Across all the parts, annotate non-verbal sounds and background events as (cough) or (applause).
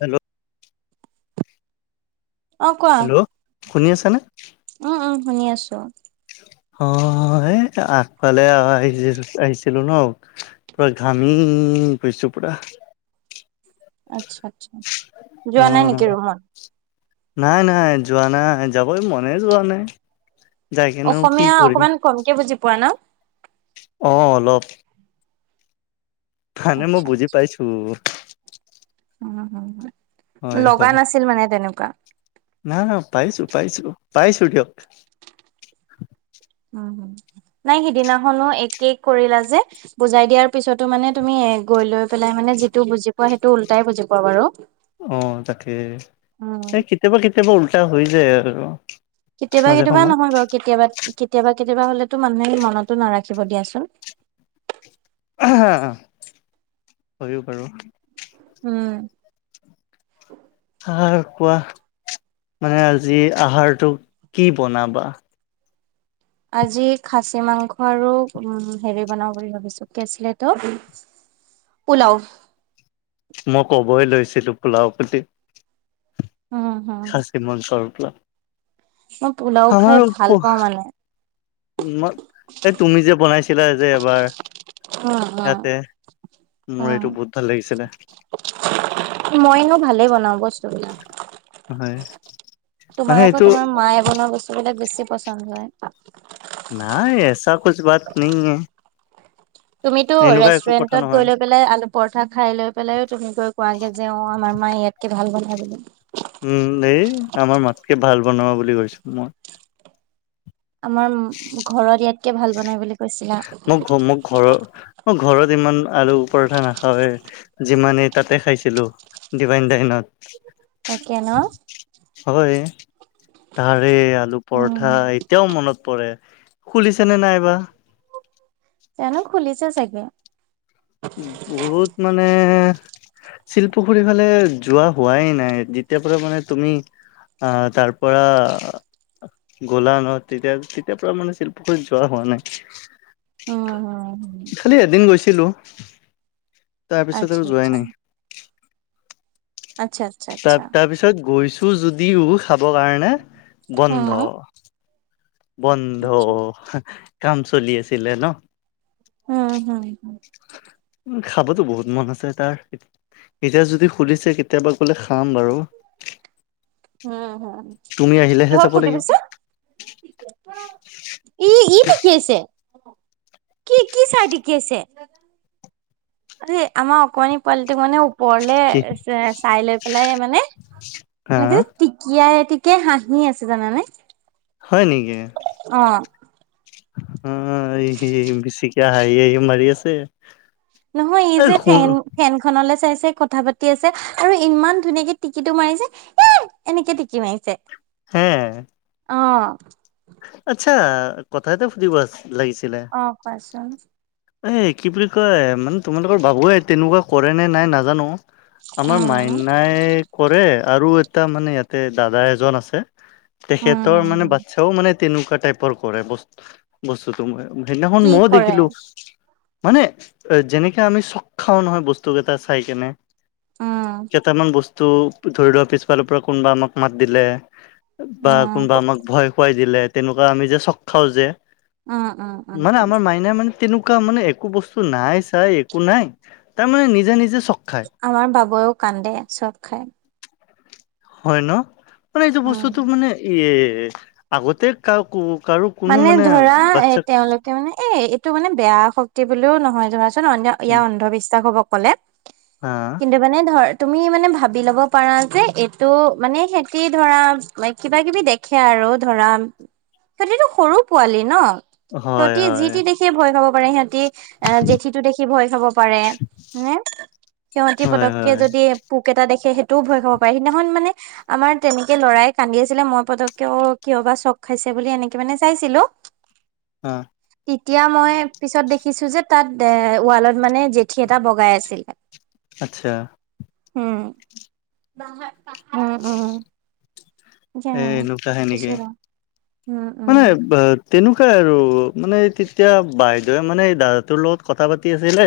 Hello অ কোৱা? Hello শুনি আছানে? উম উম শুনি আছো। অ এ আগফালে আহ আহি আহিছিলো ন। পুৰা ঘামি গৈছো পুৰা। আচ্ছা আচ্ছা অ যোৱা নাই নেকি ৰুমত নাই নাই যোৱা নাই যাবই মনে যোৱা নাই। যাই কিনেও কি অসমীয়া কৰিম অকমান কমকে বুজি পোৱা ন। অ অলপ ফানে মই আচ্ছা বুজি পাইছো। অ অ হয় লগা হয় নাছিল মানে তেনেকুৱা না পাইছো পাইছো পাইছো দিয়ক। উম নাই সিদিনাখনো একে কৰিলা যে বুজাই দিয়াৰ পিছতো মানে তুমি গৈ লৈ পেলাই মানে যিটো বুজি পোৱা সেইটো উলটাই বুজি পোৱা বাৰু। অ তাকে উম এই কেতিয়াবা কেতিয়াবা উল্টা হৈ যায় আৰু। কেতিয়াবা মাজে কেতিয়াবা সময়ত নহয় বাৰু কেতিয়াবা কেতিয়াবা কেতিয়াবা হলেতো মানুহে মনতো নাৰাখিব দিয়াচোন। হয়ো বাৰু। উম। আহাৰ কোৱা মানে আজি আহাৰটো কি বনাবা? আজি খাচী মাংস আৰু উ হেৰি বনাওঁ বুলি ভাবিছো কি আছিল এটো। পোলাও মই ক'বই লৈছিলো পোলাও বুলি। উম হুম সিমনচৰ পেলা মই পোলাও খাই ভাল পাওঁ মানে। মই, এই তুমি যে বনাইছিলা যে এবাৰ উম উম ইয়াতে মোৰ উম এইটো বহুত ভাল লাগিছিলে। মই নো ভালে বনাও বস্ হয় মানে তোমাৰ আকৌ এইটো তোমাৰ মায়ে বনোৱা বস্তু সেইবিলাক বেছি পচন্দ হয়। নাই এছা কোছ বাত নাই‌য়ে তুমিটো কথা ৰেষ্টুৰেন্টত গৈ নহয় লৈ পেলাই আলু পৰঠা খাই লৈ পেলাই তুমি কৈ কোৱাগে যে অ আমাৰ মায়ে ইয়াতকে ভাল বনাই বুলি উম এই আমাৰ মাতকে ভাল বনোৱা বুলি কৈছো মই। আমাৰ ঘৰত ইয়াতকে ভাল বনাই বুলি কৈছিলা। মোক ঘ মোক ঘৰৰ অ ঘৰত ইমান আলু পৰঠা নাখাওৱে। যিমানেই তাতে খাইছিলো ডিভাইন ডাইনত তাকে ন হয় তাৰে আলু উম পৰঠা এতিয়াও মনত পৰে খুলিছে নে বা। জানো খুলিছে চাগে। বহুত মানে শিলপুখুৰীৰ ফালে যোৱা হোৱাই নাই যেতিয়াৰ পৰা মানে তুমি তাৰ পৰা গলা ন তেতিয়া তেতিয়াৰ পৰা মানে শিলপুখুৰীত যোৱা হোৱা নাই। উম হম খালি এদিন গৈছিলো তাৰপিছত আচ্ছা আৰু যোৱাই আচ্ছা নাই। আত্চ্ছা তাৰ তাৰ পিছত গৈছো যদিও খাব কাৰণে আচ্ছা হম বন্ধ। বন্ধ আচ্ছা কাম চলি আছিলে ন। উম হুম। খাবতো বহুত মন আছে তাৰ। এতিয়া যদি খুলিছে কেতিয়াবা গ'লে খাম বাৰু। উম হম তুমি আহিলেহে কিহৰ যাব ফুৰ্তি লাগিব পিছে ই ই দেখি আহিছে কি কি চাই দেখি আকিয়াছে এই আমাৰ অকমানি পোৱালিটোক মানে ওক ওপৰলে কি চাই লৈ পেলাই মানে হা এনেকে টিকিয়াই টিকিয়াই হাঁহি আছে জানানে। হয় নেকি? অহ অ বেচিকে হাঁহি হাঁহি মাৰি আছে। নহয় এই ইজে শুন ঠেন ফেনখনলৈ চাই চাই কথা পাতি আছে আৰু ইমান ধুনীয়াকে টিকিতো মাৰিছে। এনেকে টিকি মাৰিছে। হে। অ। আচ্ছা কথা এটা সুধিব লাগিছিলে। অ কোৱাচোন? এই কি বুলি কয় মানে তোমালোকৰ বাবুৱে তেনেকুৱা কৰেনে নাই নাজানো। আমাৰ উম উম মাইনাইক কৰে আৰু এটা মানে ইয়াতে দাদা এজন আছে হম তেখেতৰ মানে হম বাচ্ছ- তৌ মানে তেনেকুৱা টাইপৰ কৰে বস্ত-, বস্তুটো মই কি সেইদিনাখন মইও কৰে দেখিলোঁ। মানে যেনেকে আমি চখ খাও নহয় বস্তুকেইটা চাই কেনে। উম কেইটামান বস্তু ধৰি লোৱা পিছফালৰ পৰা কোনোবা আমাক মাত দিলে। বা উম কোনোবা আমাক ভয় খুৱাই দিলে তেনেকুৱা আমি যে চক খাও যে। উম উম উম মানে উম আমাৰ মাইনা মানে তেনেকুৱা মানে একো বস্তু নাই চাই একো নাই তাৰ মানে নিজে নিজে চখ খাই। আমাৰ বাবুৱেও কান্দে চখ খাই। হয় ন মানে এইটো উম বস্তুটো মানে এ আগতে কা কাৰো মানে ধৰা এ বাচ্ছাক তেওঁলোক মানে এ এইটো মানে বেয়া শক্তি বুলিও নহয় জনাচোন ইয়াৰ অন্ধবিশ্বাস হব ক'লে। অহ। কিন্তু মানে ধৰ তুমি মানে ভাবি ল'ব পাৰা যে এইটো মানে সেহতি ধৰা কিবা কিবি দেখ খে আৰু ধৰা সিহঁতিটো সৰু পোৱালি ন? হয় সিহতি যি হয় টি দেখিয ভয় খাব পাৰে। সিহতি এ জেঠীটো দেখি ভয় খাব পাৰে, হয়নে? সিহতি হয় পটককে হয় যদি পোক এটা দেখে সেইটোও ভয় খাব পাৰে সিদিনাখন মানে আমাৰ তেনেকে লৰাই কান্দি আছিলে মই পতককেও কিয় বা চখ খাইছে বুলি এনে মানে চাইছিলো অ। তেতিয়া মই পিছত দেখিছো যে তাত এ ৱালত মানে জেঠী এটা বগাই আছিলে। আটছা। উম, (unintelligible) উম, উম। যা এ এনেকুৱাহে পিছে নেকি? ৰ উম, উম, মানে বা তেনেকুৱাই আৰু মানে তেতিয়া বাইদেউৱে মানে এই দাদাটোৰ লগত কথা পাতি আছিলে।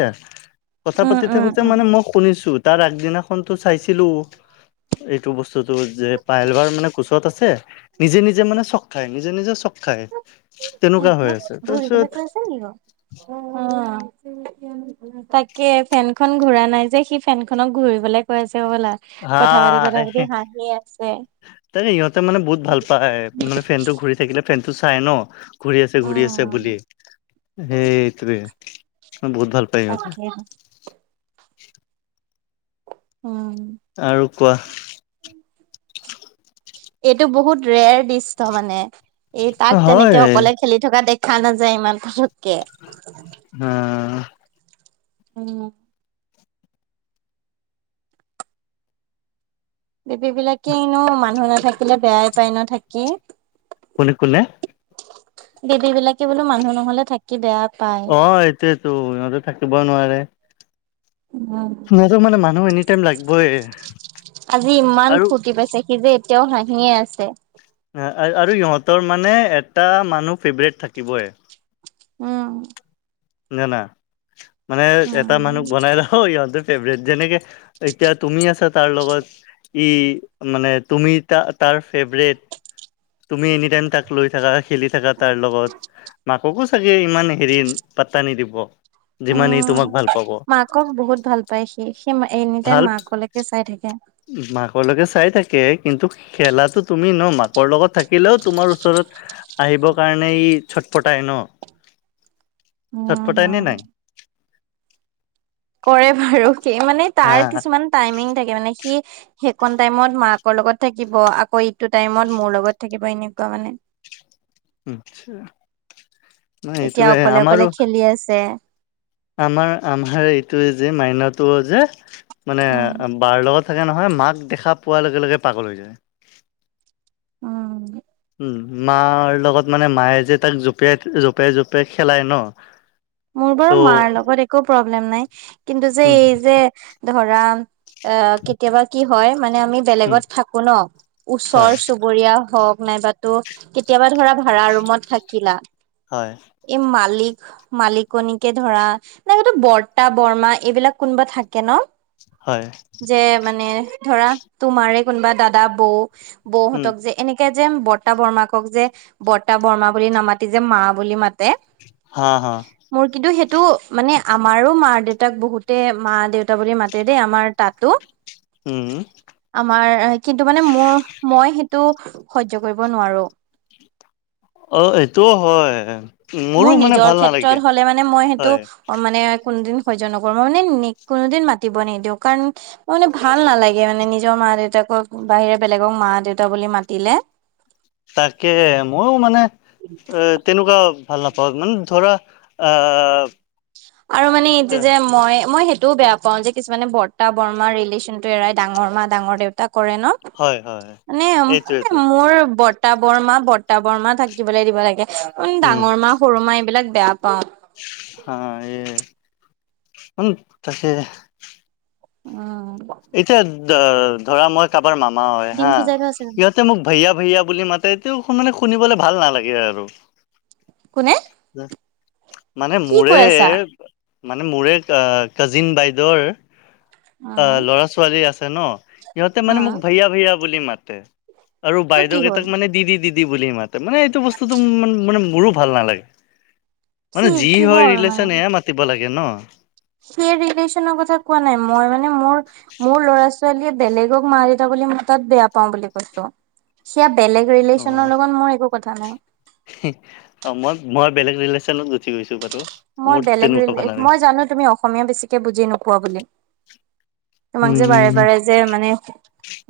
কথা উম, পাতি উম, থাকোতে উম, মানে মই শু শুনিছো তাৰ আগদিনাখনতো চাইছিলো এইটো বস্তুতো যে পাইলবাৰ মানে কৈ চত আছে। নিজে নিজে মানে চক খায়। নিজে নিজে চক খায়। তেনেকুৱা হৈ ফেনখনক আছে। ঘূৰিবলৈ তাৰপিছত কৈ আছে নেকি বাৰু? তাকে ফেনখন ঘুৰা নাই যে, সি ফেন খনক ঘূৰিবলে কৈ আছে হ'বলা। কথা পাতি কথা পাতি হাঁহি আছে। তে ইহঁতে মানে বহুত ভাল পায়। মানে ফেনটো ঘূৰি থাকিলে ফেনটো চাই ন। ঘূৰি আছে ঘূৰি আছে বুলি উম, সেইটোৱে, বহুত ভাল পায় ইহঁতে। তাকে অ। আৰু কোৱা। এইটো বহুত ৰেয়াৰ দৃশ্য মানে। এই তাক তেনেকে হয় অকলে খেলি থকা দেখা নাযায় ইমান পটককে। হ। উম। বেবীবিলাকে এনেও মানুহ নাথাকিলে বেয়াই পায় ন থাকি? কোনে কোনে? বেবীবিলাকে বোলো মানুহ নহলে থাকি বেয়া পায়। অ, এইটোৱেটো সিহঁতে থাকিব নোৱাৰে। উম। সিহঁতক মানে মানুহ এনি টাইম লাগবই আজি ইমান আৰু ফূৰ্তি পাইছে সি যে এতিয়াও হাঁহিয়ে আছে। আ-আ-আৰু ইহঁতৰ মানে এটা মানুহ ফেভৰেট থাকিবই। অ। না না মানে এটা মানুহ উম, বনাই ৰা হয় ইহঁতৰ ফেভৰেট যেনেকে এতিয়া তুমি আছা তাৰ লগত। ই মানে তুমি তা-তাৰ ফেভৰেট। তুমি এনি টাইম তাক লৈ থাকা, খেলি থাকা তাৰ লগত। মাককো চাগে ইমান হেৰি পাত্তা নিদিব। যিমান ই তোমাক ভাল পাব। আকৌ বহুত ভাল পায় সি। সি এনি টাইম ভাল মাকলৈকে চাই থাকে। মাকলৈকে চাই থাকে কিন্তু খেলাটো তুমি ন? মাকৰ লগত থাকিলেও তোমাৰ ওচৰত আহিব কাৰণে ই চটপটাই ন? অ, চটপটাই হ। নে নাই কৰে বাৰু সি। মানে তাৰ কিছুমান টাইমিং থাকে মানে সি সেইকণ টাইমত মাকৰ লগত থাকিব, আকৌ ইটো টাইমত মোৰ লগত থাকিব এনেকুৱা মানে। (inaudible) মানে এইটোৱে, আমাৰো চলি আছে। আমাৰ আমাৰ এইটোৱে যে মাইনাটো যে মানে উম, বাৰ লগত থাকে নহয় মাক দেখা পোৱাৰ লগে লগে পাগল হৈ যায়। উম। উম, মাৰ লগত মানে মায়ে যে তাক জপিয়াই, জপিয়াই জপিয়াই খেলাই ন। মোৰ ত' বাৰু মাৰ লগত একো প্ৰব্লেম নাই। কিন্তু যে উম, এই যে ধৰা আ কি কেতিয়াবা কি হয় মানে আমি উম, বেলেগত থাকো ন হয়, ওচৰ চু বুৰীয়া হওক নাইবাতো কেতিয়াবা ধৰা ভাড়া ৰুমত থাকিলা। হয়। এই মালিক মালিকনীকে ধৰা নাইতো বৰ্তা বৰ্মা এইবিলাক কোনোবা থাকে ন। হয়। যে মানে ধৰা তোমাৰে কোনোবা দাদা বৌ- উম, বৌহঁতক যে এনেকে যে বৰতা বৰ্মাকক যে বৰ্তা বৰ্মা বুলি নামাতি যে মা বুলি মাতে। হা হা। মোৰ কিন্তু সেইটো মানে আমাৰো মা দেউতাক বহুতে মা দেউতা বুলি মাতে দেই আমাৰ তাতো উম। আমাৰ কিন্তু মানে মোৰ মই সেইটো সহ্য কৰিব নোৱাৰো। অ এইটোও হয়। মোৰো মোৰ মানে নিজৰ ভাল নালাগে ক্ষেত্ৰত হলে মানে মই সেইটো হয়। অ মানে কোনোদিন সহ্য নকৰো, মই মানে কোনোদিন মাতিব নিদিও কাৰণ মানে ভাল নালাগে মানে নিজৰ মা দেউতাকক বাহিৰে বেলেগক মা দেউতা বুলি মাতিলে। তাকে মইও মানে এ তেনেকোৱা ভাল নাপাও মানে ধৰা আহ আৰু মানে এতিয়া যে মই মই সেইটোও বেয়া কওঁ যে কিছুমানে বৰ্তা বৰমা ৰিলেশ্যন টো এৰাই ডাঙৰ মা ডাঙৰ দেউতা কৰে ন। হয়, হয়, মানে এ এইটোৱেটো মোৰ ব ৰ্তা বৰমা বৰ্তা বৰমা থাকিবলে দিব লাগে, উ উম। ডাঙৰ মা সৰু মা এইবিলাক বেয়া পাও। হা এই উ তাকে উম। এতিয়া ধ ধৰা মই কাবাৰ মামা হয় ডিম হা, সিজাই থোৱা আছে সিহঁ তে মোক ভাইয়া ভাইয়া বুলি মাতে তে মানে শুনিবলে ভাল নালাগে আৰু। কোনে? উ মানে কি মোৰে কৈ আছা মানে মোৰে কা কাজিন বাইদেউৰ অ। আহ ল'ৰা ছোৱালী আছে ন সিহঁতে মানে মোক ভাইয়া ভাইয়া বুলি মাতে। আৰু তোৰ কি বাইদেউ হ'ল? কেইটাক মানে দিদি দিদি বুলি মাতে মানে এইটো বস্তুতো মানে মোৰো ভাল নালাগে। কি মানে যি হয় কিহৰ মানে ৰিলেশ্যন এয়াই মাতিব লাগে ন। সেই ৰিলেশ্যনৰ কথা কোৱা নাই মই মানে মোৰ মোৰ ল'ৰা ছোৱালীয়ে বেলেগক মা দেউতা বুলি মতাত বেয়া পাও বুলি কৈছো, সেয়া বেলেগ ৰিলেশচনৰ লগত মোৰ একো কথা নাই। হে অ মই মই বেলেগ ৰিলেশ্যনত গুচি গৈছো বাৰু। মই মোৰ বেলেগ তেনেকুৱা ভাল ৰিলে নালাগে মই জানো তুমি অসমীয়া বেছিকে বুজি নোপোৱা বুলি। উম, তোমাক যে উম, বাৰে উম। বাৰে যে মানে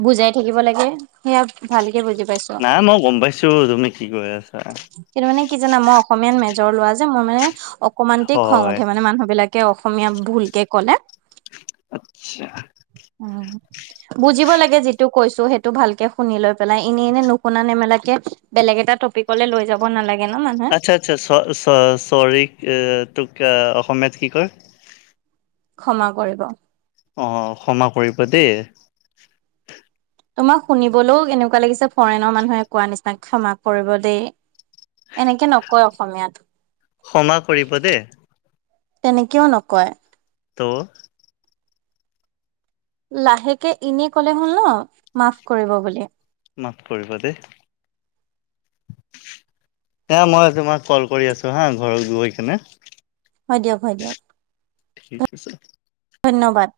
বুজাই থাকিব লাগে সেয়া ভালকে বুজি পাইছো। নাই মই গম পাইছো তুমি কি কৈ আছা। কিন্তু মানে কি জানা মই অসমীয়াত মেজৰ লোৱা যে মই মানে অকমানতে খং হয়। উঠে মানে, মানুহ বিলা- কে অসমীয়া ভুলকে কলে উম বুজিব লাগে যিটো কৈছো সেইটো ভালকে শুনি লৈ পেলাই, এনেই এনেই নুশুনা নেমেলাকে বেলেগ এটা টপিকলে লৈ যাব নালাগে ন মানুহে। আচ্ছা, আচ্ছা চ চৰি তোক অসমীয়াত কি কয়? ক্ষমা কৰিব। অ ক্ষমা কৰিব দেই। তোমাক শুনিবলেও এনেকুৱা লাগিছে, ফৰেনৰ মানুহে কোৱা নিচিনা ক্ষমা কৰিব দেই। এনেকে নকয় অসমীয়াত। ক্ষমা কৰিব দেই। তেনেকেও নকয়। ত লাহেকে এনে ক'লে হল ন, মাফ কৰিব বুলি। মাফ কৰিব দেই। এ মই তোমাক কল কৰি আছো হা, ঘৰত গৈ কিনে। হয় দিয়ক, হয় দিয়ক। ঠিক আছে। ধন্যবাদ।